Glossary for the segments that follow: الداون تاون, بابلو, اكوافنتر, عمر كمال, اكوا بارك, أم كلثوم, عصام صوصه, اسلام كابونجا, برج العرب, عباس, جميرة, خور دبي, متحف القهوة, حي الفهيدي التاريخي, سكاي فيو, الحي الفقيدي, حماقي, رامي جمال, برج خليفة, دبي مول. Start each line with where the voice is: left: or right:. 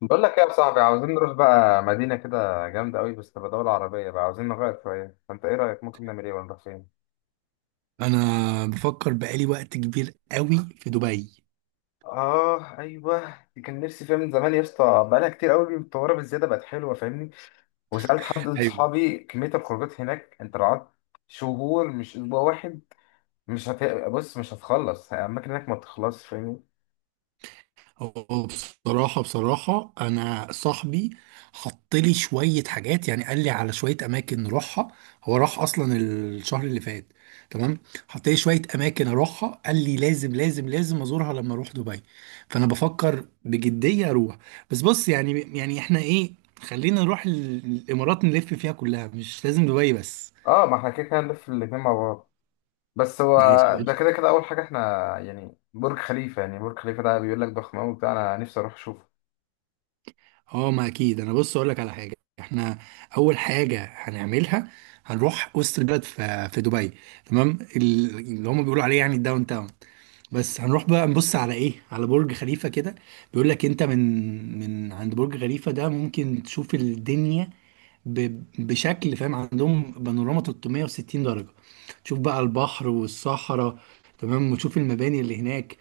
left: بقول لك ايه يا صاحبي؟ عاوزين نروح بقى مدينة كده جامدة قوي بس تبقى دولة عربية بقى، عاوزين نغير شوية. فانت ايه رأيك، ممكن نعمل ايه ونروح فين؟
right: انا بفكر بقالي وقت كبير قوي في دبي.
left: اه ايوه، دي كان نفسي فيها من زمان يا اسطى. بقالها كتير قوي متطورة بالزيادة، بقت حلوة فاهمني. وسألت حد من
right: ايوه.
left: صحابي كمية الخروجات هناك، انت لو قعدت شهور مش اسبوع واحد، مش هت... بص مش هتخلص الاماكن هناك، ما بتخلصش فاهمني.
right: هو بصراحة، أنا صاحبي حط لي شوية حاجات، يعني قال لي على شوية أماكن نروحها. هو راح أصلا الشهر اللي فات. تمام. حط لي شوية أماكن أروحها، قال لي لازم لازم لازم أزورها لما أروح دبي. فأنا بفكر بجدية أروح. بس بص، يعني إحنا إيه، خلينا نروح الإمارات نلف فيها كلها، مش لازم دبي بس.
left: اه ما احنا كده كده هنلف الاتنين مع بعض. بس هو
right: ماشي.
left: ده كده كده اول حاجة احنا، يعني برج خليفة ده بيقول لك ضخم قوي بتاع، انا نفسي اروح اشوفه.
right: اه، ما اكيد، انا بص اقول لك على حاجه. احنا اول حاجه هنعملها، هنروح وسط البلد في دبي. تمام، اللي هم بيقولوا عليه يعني الداون تاون. بس هنروح بقى نبص على ايه، على برج خليفه كده. بيقول لك، انت من عند برج خليفه ده ممكن تشوف الدنيا بشكل، فاهم؟ عندهم بانوراما 360 درجه. تشوف بقى البحر والصحراء. تمام، وتشوف المباني اللي هناك.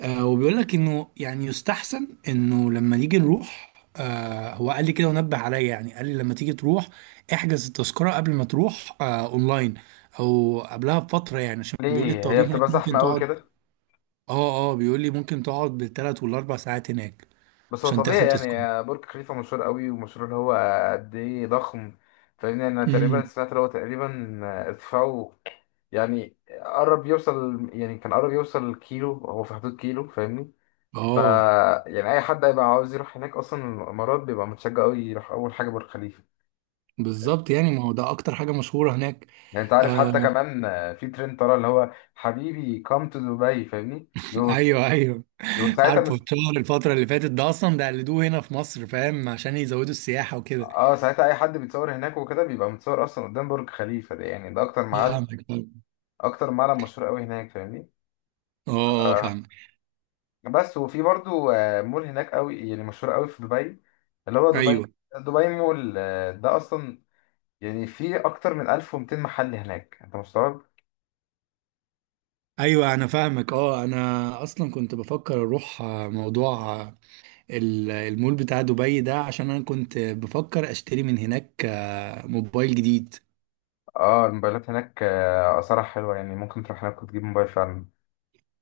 right: وبيقول لك انه، يعني يستحسن انه لما نيجي نروح، هو قال لي كده ونبه عليا، يعني قال لي لما تيجي تروح احجز التذكرة قبل ما تروح اونلاين، او قبلها بفترة، يعني عشان بيقول لي
left: ليه هي
right: الطوابير هناك
left: بتبقى زحمة
right: ممكن
left: قوي
right: تقعد.
left: كده؟
right: اه، اه، بيقول لي ممكن تقعد بالثلاث والاربع ساعات هناك
left: بس هو
right: عشان
left: طبيعي
right: تاخد تذكرة.
left: يعني، برج خليفة مشهور قوي، ومشهور اللي هو قد ايه ضخم. فاهمني، انا تقريبا
right: امم.
left: سمعت اللي هو تقريبا ارتفاعه، يعني قرب يوصل يعني كان قرب يوصل كيلو، هو في حدود كيلو فاهمني. ف
right: اه.
left: يعني اي حد هيبقى عاوز يروح هناك، اصلا الامارات بيبقى متشجع قوي يروح اول حاجة برج خليفة.
right: بالظبط، يعني ما هو ده اكتر حاجة مشهورة هناك.
left: يعني انت عارف، حتى
right: آه.
left: كمان في ترند طالع اللي هو حبيبي come to دبي فاهمني، بيبقوا
right: ايوه، ايوه. عارفه
left: ساعتها.
right: الشهر، الفترة اللي فاتت ده، اصلا ده قلدوه هنا في مصر فاهم، عشان يزودوا السياحة وكده.
left: اه ساعتها اي حد بيتصور هناك وكده، بيبقى متصور اصلا قدام برج خليفه ده. يعني ده اكتر معلم،
right: فاهمك فاهمك.
left: اكتر معلم مشهور قوي هناك فاهمني.
right: اه. آه،
left: آه
right: فاهمك.
left: بس وفي برضو آه، مول هناك قوي يعني مشهور قوي في دبي، اللي هو دبي
right: ايوه،
left: دبي مول. آه ده اصلا يعني فيه اكتر من 1200 محل هناك، انت مستوعب؟
right: ايوه، انا فاهمك. اه، انا اصلا كنت بفكر اروح، موضوع، المول بتاع دبي ده، عشان انا كنت بفكر اشتري من هناك موبايل جديد.
left: اه الموبايلات هناك آه، اسعارها حلوه يعني، ممكن تروح هناك وتجيب موبايل فعلا.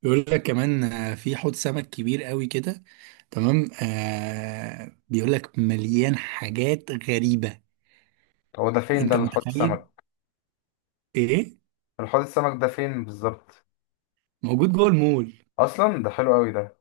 right: بيقول لك كمان، في حوض سمك كبير قوي كده. تمام، بيقول لك مليان حاجات غريبة.
left: هو ده فين ده
right: انت
left: الحوض
right: متخيل؟
left: السمك؟
right: ايه.
left: الحوض السمك ده فين بالظبط؟
right: موجود جوه المول.
left: اصلا ده حلو قوي ده.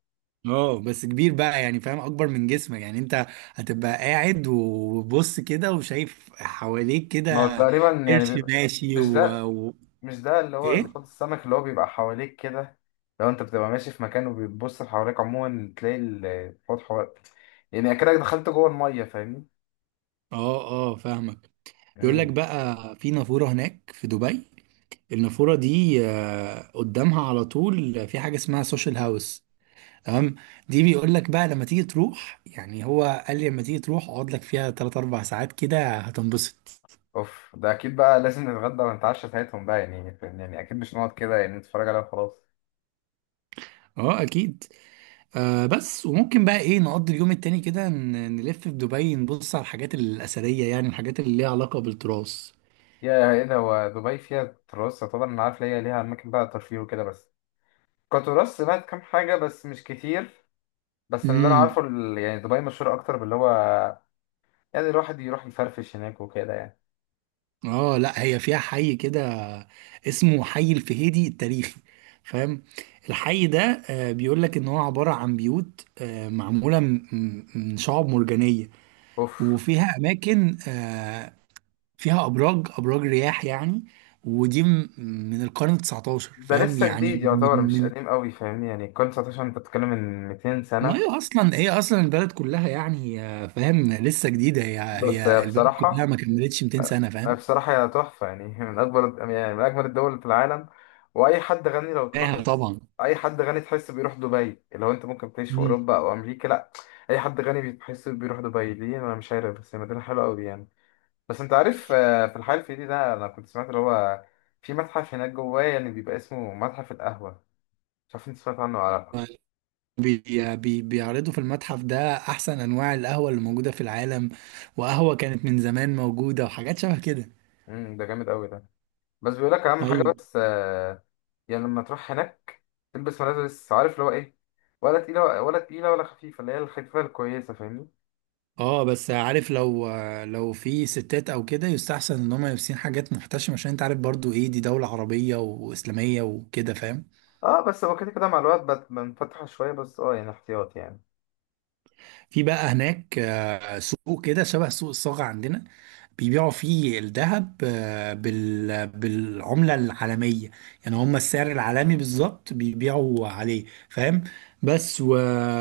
right: اه، بس كبير بقى، يعني فاهم، اكبر من جسمك يعني انت. هتبقى قاعد وبص كده وشايف حواليك
left: ما
right: كده.
left: هو تقريبا يعني
right: قرش
left: بيبقى-
right: ماشي.
left: مش ده، مش ده اللي هو الحوض
right: ايه
left: السمك اللي هو بيبقى حواليك كده، لو انت بتبقى ماشي في مكان وبتبص حواليك عموما تلاقي الحوض حواليك، يعني اكنك دخلت جوه الميه فاهمني.
right: اه، اه، فاهمك. بيقول لك
left: امم
right: بقى، في نافورة هناك في دبي. النافورة دي، قدامها على طول في حاجة اسمها سوشيال هاوس. تمام. دي بيقول لك بقى لما تيجي تروح، يعني هو قال لي لما تيجي تروح اقعد لك فيها 3 4 ساعات كده هتنبسط.
left: اوف، ده اكيد بقى لازم نتغدى ونتعشى ساعتهم بقى يعني، فاهم؟ يعني اكيد مش نقعد كده يعني نتفرج عليها وخلاص.
right: اه، اكيد. بس، وممكن بقى ايه نقضي اليوم التاني كده، نلف في دبي، نبص على الحاجات الأثرية، يعني الحاجات اللي ليها علاقة بالتراث.
left: يا ايه ده، هو دبي فيها تراث؟ طبعا انا عارف ليها، ليها اماكن بقى ترفيه وكده بس. كتراث سمعت كام حاجه بس مش كتير. بس اللي انا
right: امم.
left: عارفه يعني دبي مشهوره اكتر باللي هو يعني الواحد يروح يفرفش هناك وكده يعني.
right: اه، لا، هي فيها حي كده اسمه حي الفهيدي التاريخي. فاهم. الحي ده، بيقول لك ان هو عبارة عن بيوت، معمولة من شعاب مرجانية.
left: اوف،
right: وفيها اماكن، فيها ابراج، ابراج رياح يعني. ودي من القرن 19،
left: ده
right: فاهم،
left: لسه
right: يعني
left: جديد يعتبر، مش قديم قوي فاهمني. يعني الكون 19، انت بتتكلم من 200
right: ما
left: سنة.
right: هي اصلا، هي اصلا البلد كلها يعني، فاهم لسه جديده، هي
left: بس هي
right: هي البلد كلها ما
left: بصراحة
right: كملتش 200 سنه
left: هي
right: فاهم.
left: بصراحة هي تحفة يعني. من أكبر، يعني من أجمل الدول في العالم. وأي حد غني لو
right: ايه،
left: تلاحظ،
right: طبعا.
left: أي حد غني تحس بيروح دبي. لو أنت ممكن تعيش في
right: مم.
left: أوروبا أو أمريكا، لأ، أي حد غني بتحس بيروح دبي. ليه؟ أنا مش عارف، بس هي مدينة حلوة أوي يعني. بس أنت عارف آه، في الحي الفقيدي ده أنا كنت سمعت اللي هو في متحف هناك جواه، يعني بيبقى اسمه متحف القهوة. مش عارف أنت سمعت عنه ولا لأ؟
right: بي بي بيعرضوا في المتحف ده احسن انواع القهوه اللي موجوده في العالم، وقهوه كانت من زمان موجوده وحاجات شبه كده.
left: مم، ده جامد أوي ده. بس بيقول لك اهم حاجه
right: ايوه.
left: بس آه، يعني لما تروح هناك تلبس ملابس، عارف اللي هو ايه، ولا تقيله ولا خفيفه، اللي هي الخفيفه الكويسه فاهمني.
right: اه، بس عارف، لو في ستات او كده يستحسن ان هم يلبسين حاجات محتشمه، عشان انت عارف برضو، ايه، دي دوله عربيه واسلاميه وكده فاهم.
left: اه بس هو كده كده مع الوقت بنفتح شويه، بس اه يعني احتياط يعني.
right: في بقى هناك، سوق كده شبه سوق الصاغة عندنا. بيبيعوا فيه الذهب، بالعملة العالمية. يعني هم السعر العالمي بالظبط بيبيعوا عليه، فاهم. بس.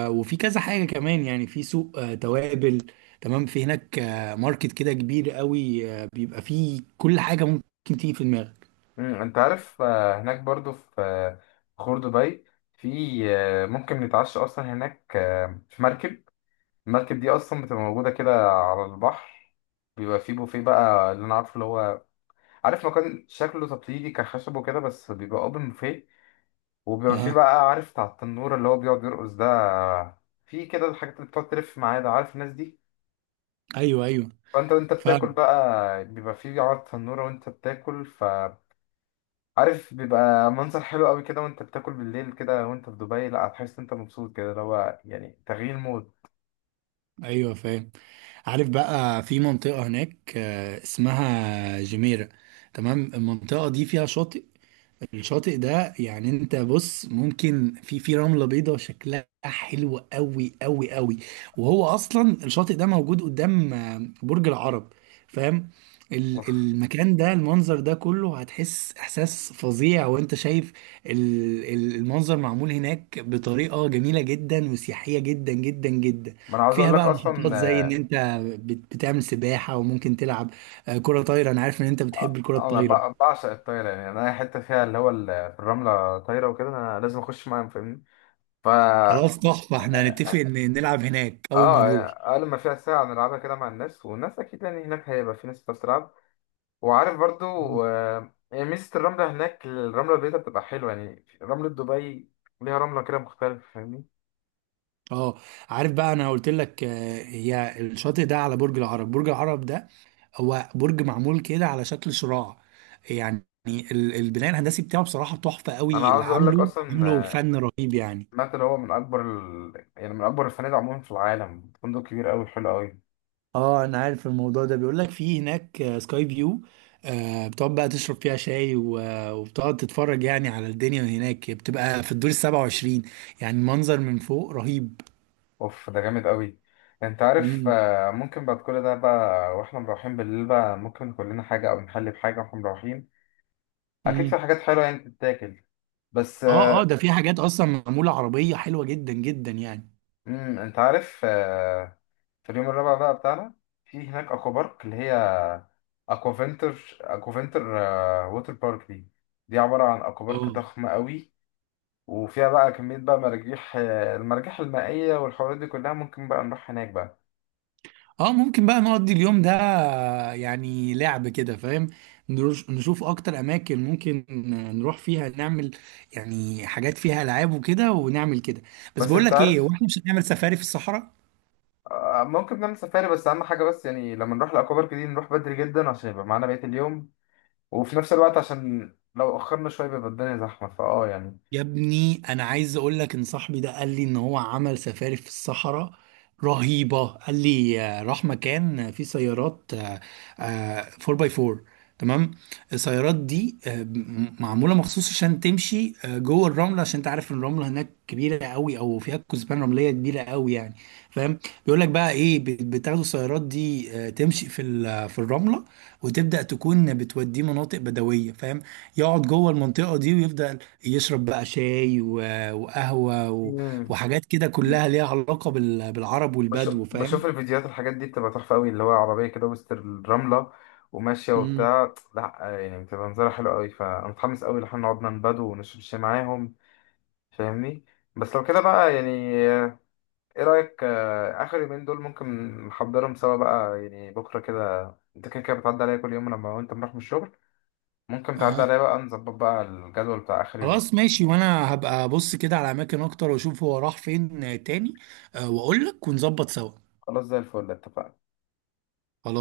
right: وفي كذا حاجة كمان، يعني في سوق توابل. تمام، في هناك ماركت كده كبير قوي، بيبقى فيه كل حاجة ممكن تيجي في دماغك.
left: انت عارف آه، هناك برضو في آه، خور دبي، في آه، ممكن نتعشى اصلا هناك آه، في مركب. المركب دي اصلا بتبقى موجوده كده على البحر، بيبقى فيه بوفيه بقى اللي انا عارفه، اللي هو عارف مكان شكله تقليدي كخشب وكده، بس بيبقى اوبن بوفيه. وبيبقى في
right: اها.
left: بقى عارف بتاع التنورة اللي هو بيقعد يرقص ده، في كده الحاجات اللي بتقعد تلف معايا ده، عارف الناس دي.
right: ايوه، ايوه،
left: فانت وانت بتاكل
right: فاهم.
left: بقى بيبقى في عرض تنورة وانت بتاكل، فعارف بيبقى منظر حلو قوي كده وانت بتاكل بالليل كده وانت في دبي، لا هتحس إن انت مبسوط كده، اللي هو يعني تغيير مود.
right: ايوه، فاهم. عارف بقى، في منطقة هناك اسمها جميرة. تمام، المنطقة دي فيها شاطئ. الشاطئ ده يعني انت بص ممكن، في رملة بيضاء شكلها حلو قوي قوي قوي. وهو اصلا الشاطئ ده موجود قدام برج العرب، فاهم.
left: اوف،
right: المكان ده، المنظر ده كله هتحس احساس فظيع وانت شايف المنظر معمول هناك بطريقة جميلة جدا وسياحية جدا جدا جدا.
left: ما انا عاوز
right: وفيها
left: اقول لك
right: بقى نشاطات،
left: اصلا
right: زي ان انت بتعمل سباحة وممكن تلعب كرة طايرة، انا عارف ان انت بتحب
left: آه،
right: الكرة
left: انا
right: الطايرة.
left: بعشق الطايره يعني. انا اي حته فيها اللي هو الرمله طايره وكده، انا لازم اخش معاهم فاهمني.
right: خلاص، تحفة، احنا هنتفق ان نلعب هناك اول ما
left: اه
right: نروح.
left: اقل ما فيها ساعه نلعبها كده مع الناس، والناس اكيد يعني هناك هيبقى في ناس بتلعب. وعارف برضو آه، يعني ميزه الرمله هناك الرمله البيضاء بتبقى حلوه، يعني رمله دبي ليها رمله كده مختلفه فاهمني.
right: اه. عارف بقى، انا قلت لك هي الشاطئ ده على برج العرب. برج العرب ده هو برج معمول كده على شكل شراع. يعني البناء الهندسي بتاعه، بصراحة تحفة
left: انا
right: قوي، اللي
left: عاوز اقول لك
right: عامله
left: اصلا
right: عامله
left: آه،
right: فن رهيب يعني.
left: سمعت اللي هو من اكبر يعني من اكبر الفنادق عموما في العالم، فندق كبير قوي حلو قوي.
right: اه، انا عارف الموضوع ده، بيقول لك في هناك سكاي فيو. بتقعد بقى تشرب فيها شاي، وبتقعد تتفرج يعني على الدنيا هناك، بتبقى في الدور 27، يعني المنظر من فوق رهيب.
left: اوف، ده جامد قوي. انت عارف
right: مم.
left: آه، ممكن بعد كل ده بقى واحنا مروحين بالليل بقى، ممكن ناكل لنا حاجه او نحلي بحاجه واحنا مروحين. اكيد
right: مم.
left: في حاجات حلوه يعني تتاكل. بس
right: اه، اه، ده في حاجات اصلا معموله عربيه حلوه جدا جدا يعني.
left: انت عارف آه، في اليوم الرابع بقى بتاعنا، في هناك اكوا بارك اللي هي اكوافنتر، آه، ووتر بارك دي، دي عبارة عن اكوا بارك
right: اه،
left: ضخمة قوي. وفيها بقى كمية بقى مراجيح آه، المراجيح المائية والحوارات دي كلها، ممكن بقى نروح هناك بقى.
right: اه، ممكن بقى نقضي اليوم ده، يعني لعب كده فاهم، نشوف اكتر اماكن ممكن نروح فيها، نعمل يعني حاجات فيها العاب وكده ونعمل كده. بس
left: بس
right: بقول
left: انت
right: لك ايه، هو
left: عارف
right: احنا مش هنعمل سفاري في الصحراء؟
left: آه، ممكن نعمل سفاري، بس اهم حاجة بس يعني لما نروح الاكوا بارك دي نروح بدري جدا عشان يبقى معانا بقية اليوم، وفي نفس الوقت عشان لو اخرنا شوية بيبقى الدنيا زحمة فاه يعني.
right: يا ابني، انا عايز اقول لك ان صاحبي ده قال لي ان هو عمل سفاري في الصحراء رهيبة. قال لي راح مكان فيه سيارات 4 باي 4. تمام. السيارات دي معمولة مخصوص عشان تمشي جوه الرملة، عشان انت عارف إن الرملة هناك كبيرة قوي، او فيها كثبان رملية كبيرة قوي يعني، فاهم. بيقول لك بقى ايه، بتاخدوا السيارات دي تمشي في في الرملة، وتبدأ تكون بتوديه مناطق بدوية، فاهم. يقعد جوه المنطقة دي ويبدأ يشرب بقى شاي وقهوة وحاجات كده
left: مم.
right: كلها ليها علاقة بالعرب والبدو،
left: بشوف
right: فاهم.
left: الفيديوهات، الحاجات دي بتبقى تحفة قوي اللي هو عربية كده وسط الرملة وماشية
right: امم.
left: وبتاع، لا يعني بتبقى منظرها حلو قوي. فأنا متحمس قوي إن احنا نقعد ننبدو ونشرب شاي معاهم فاهمني. بس لو كده بقى يعني، ايه رأيك آه، آخر يومين دول ممكن نحضرهم سوا بقى يعني بكرة كده. انت كده كده بتعدي عليا كل يوم لما وانت بنروح من الشغل، ممكن تعدي
right: اه.
left: عليا بقى نظبط بقى الجدول بتاع آخر
right: خلاص
left: يومين.
right: ماشي، وانا هبقى ابص كده على اماكن اكتر، واشوف هو راح فين تاني، واقول لك ونظبط سوا.
left: خلاص زي الفل، اتفقنا.
right: خلاص.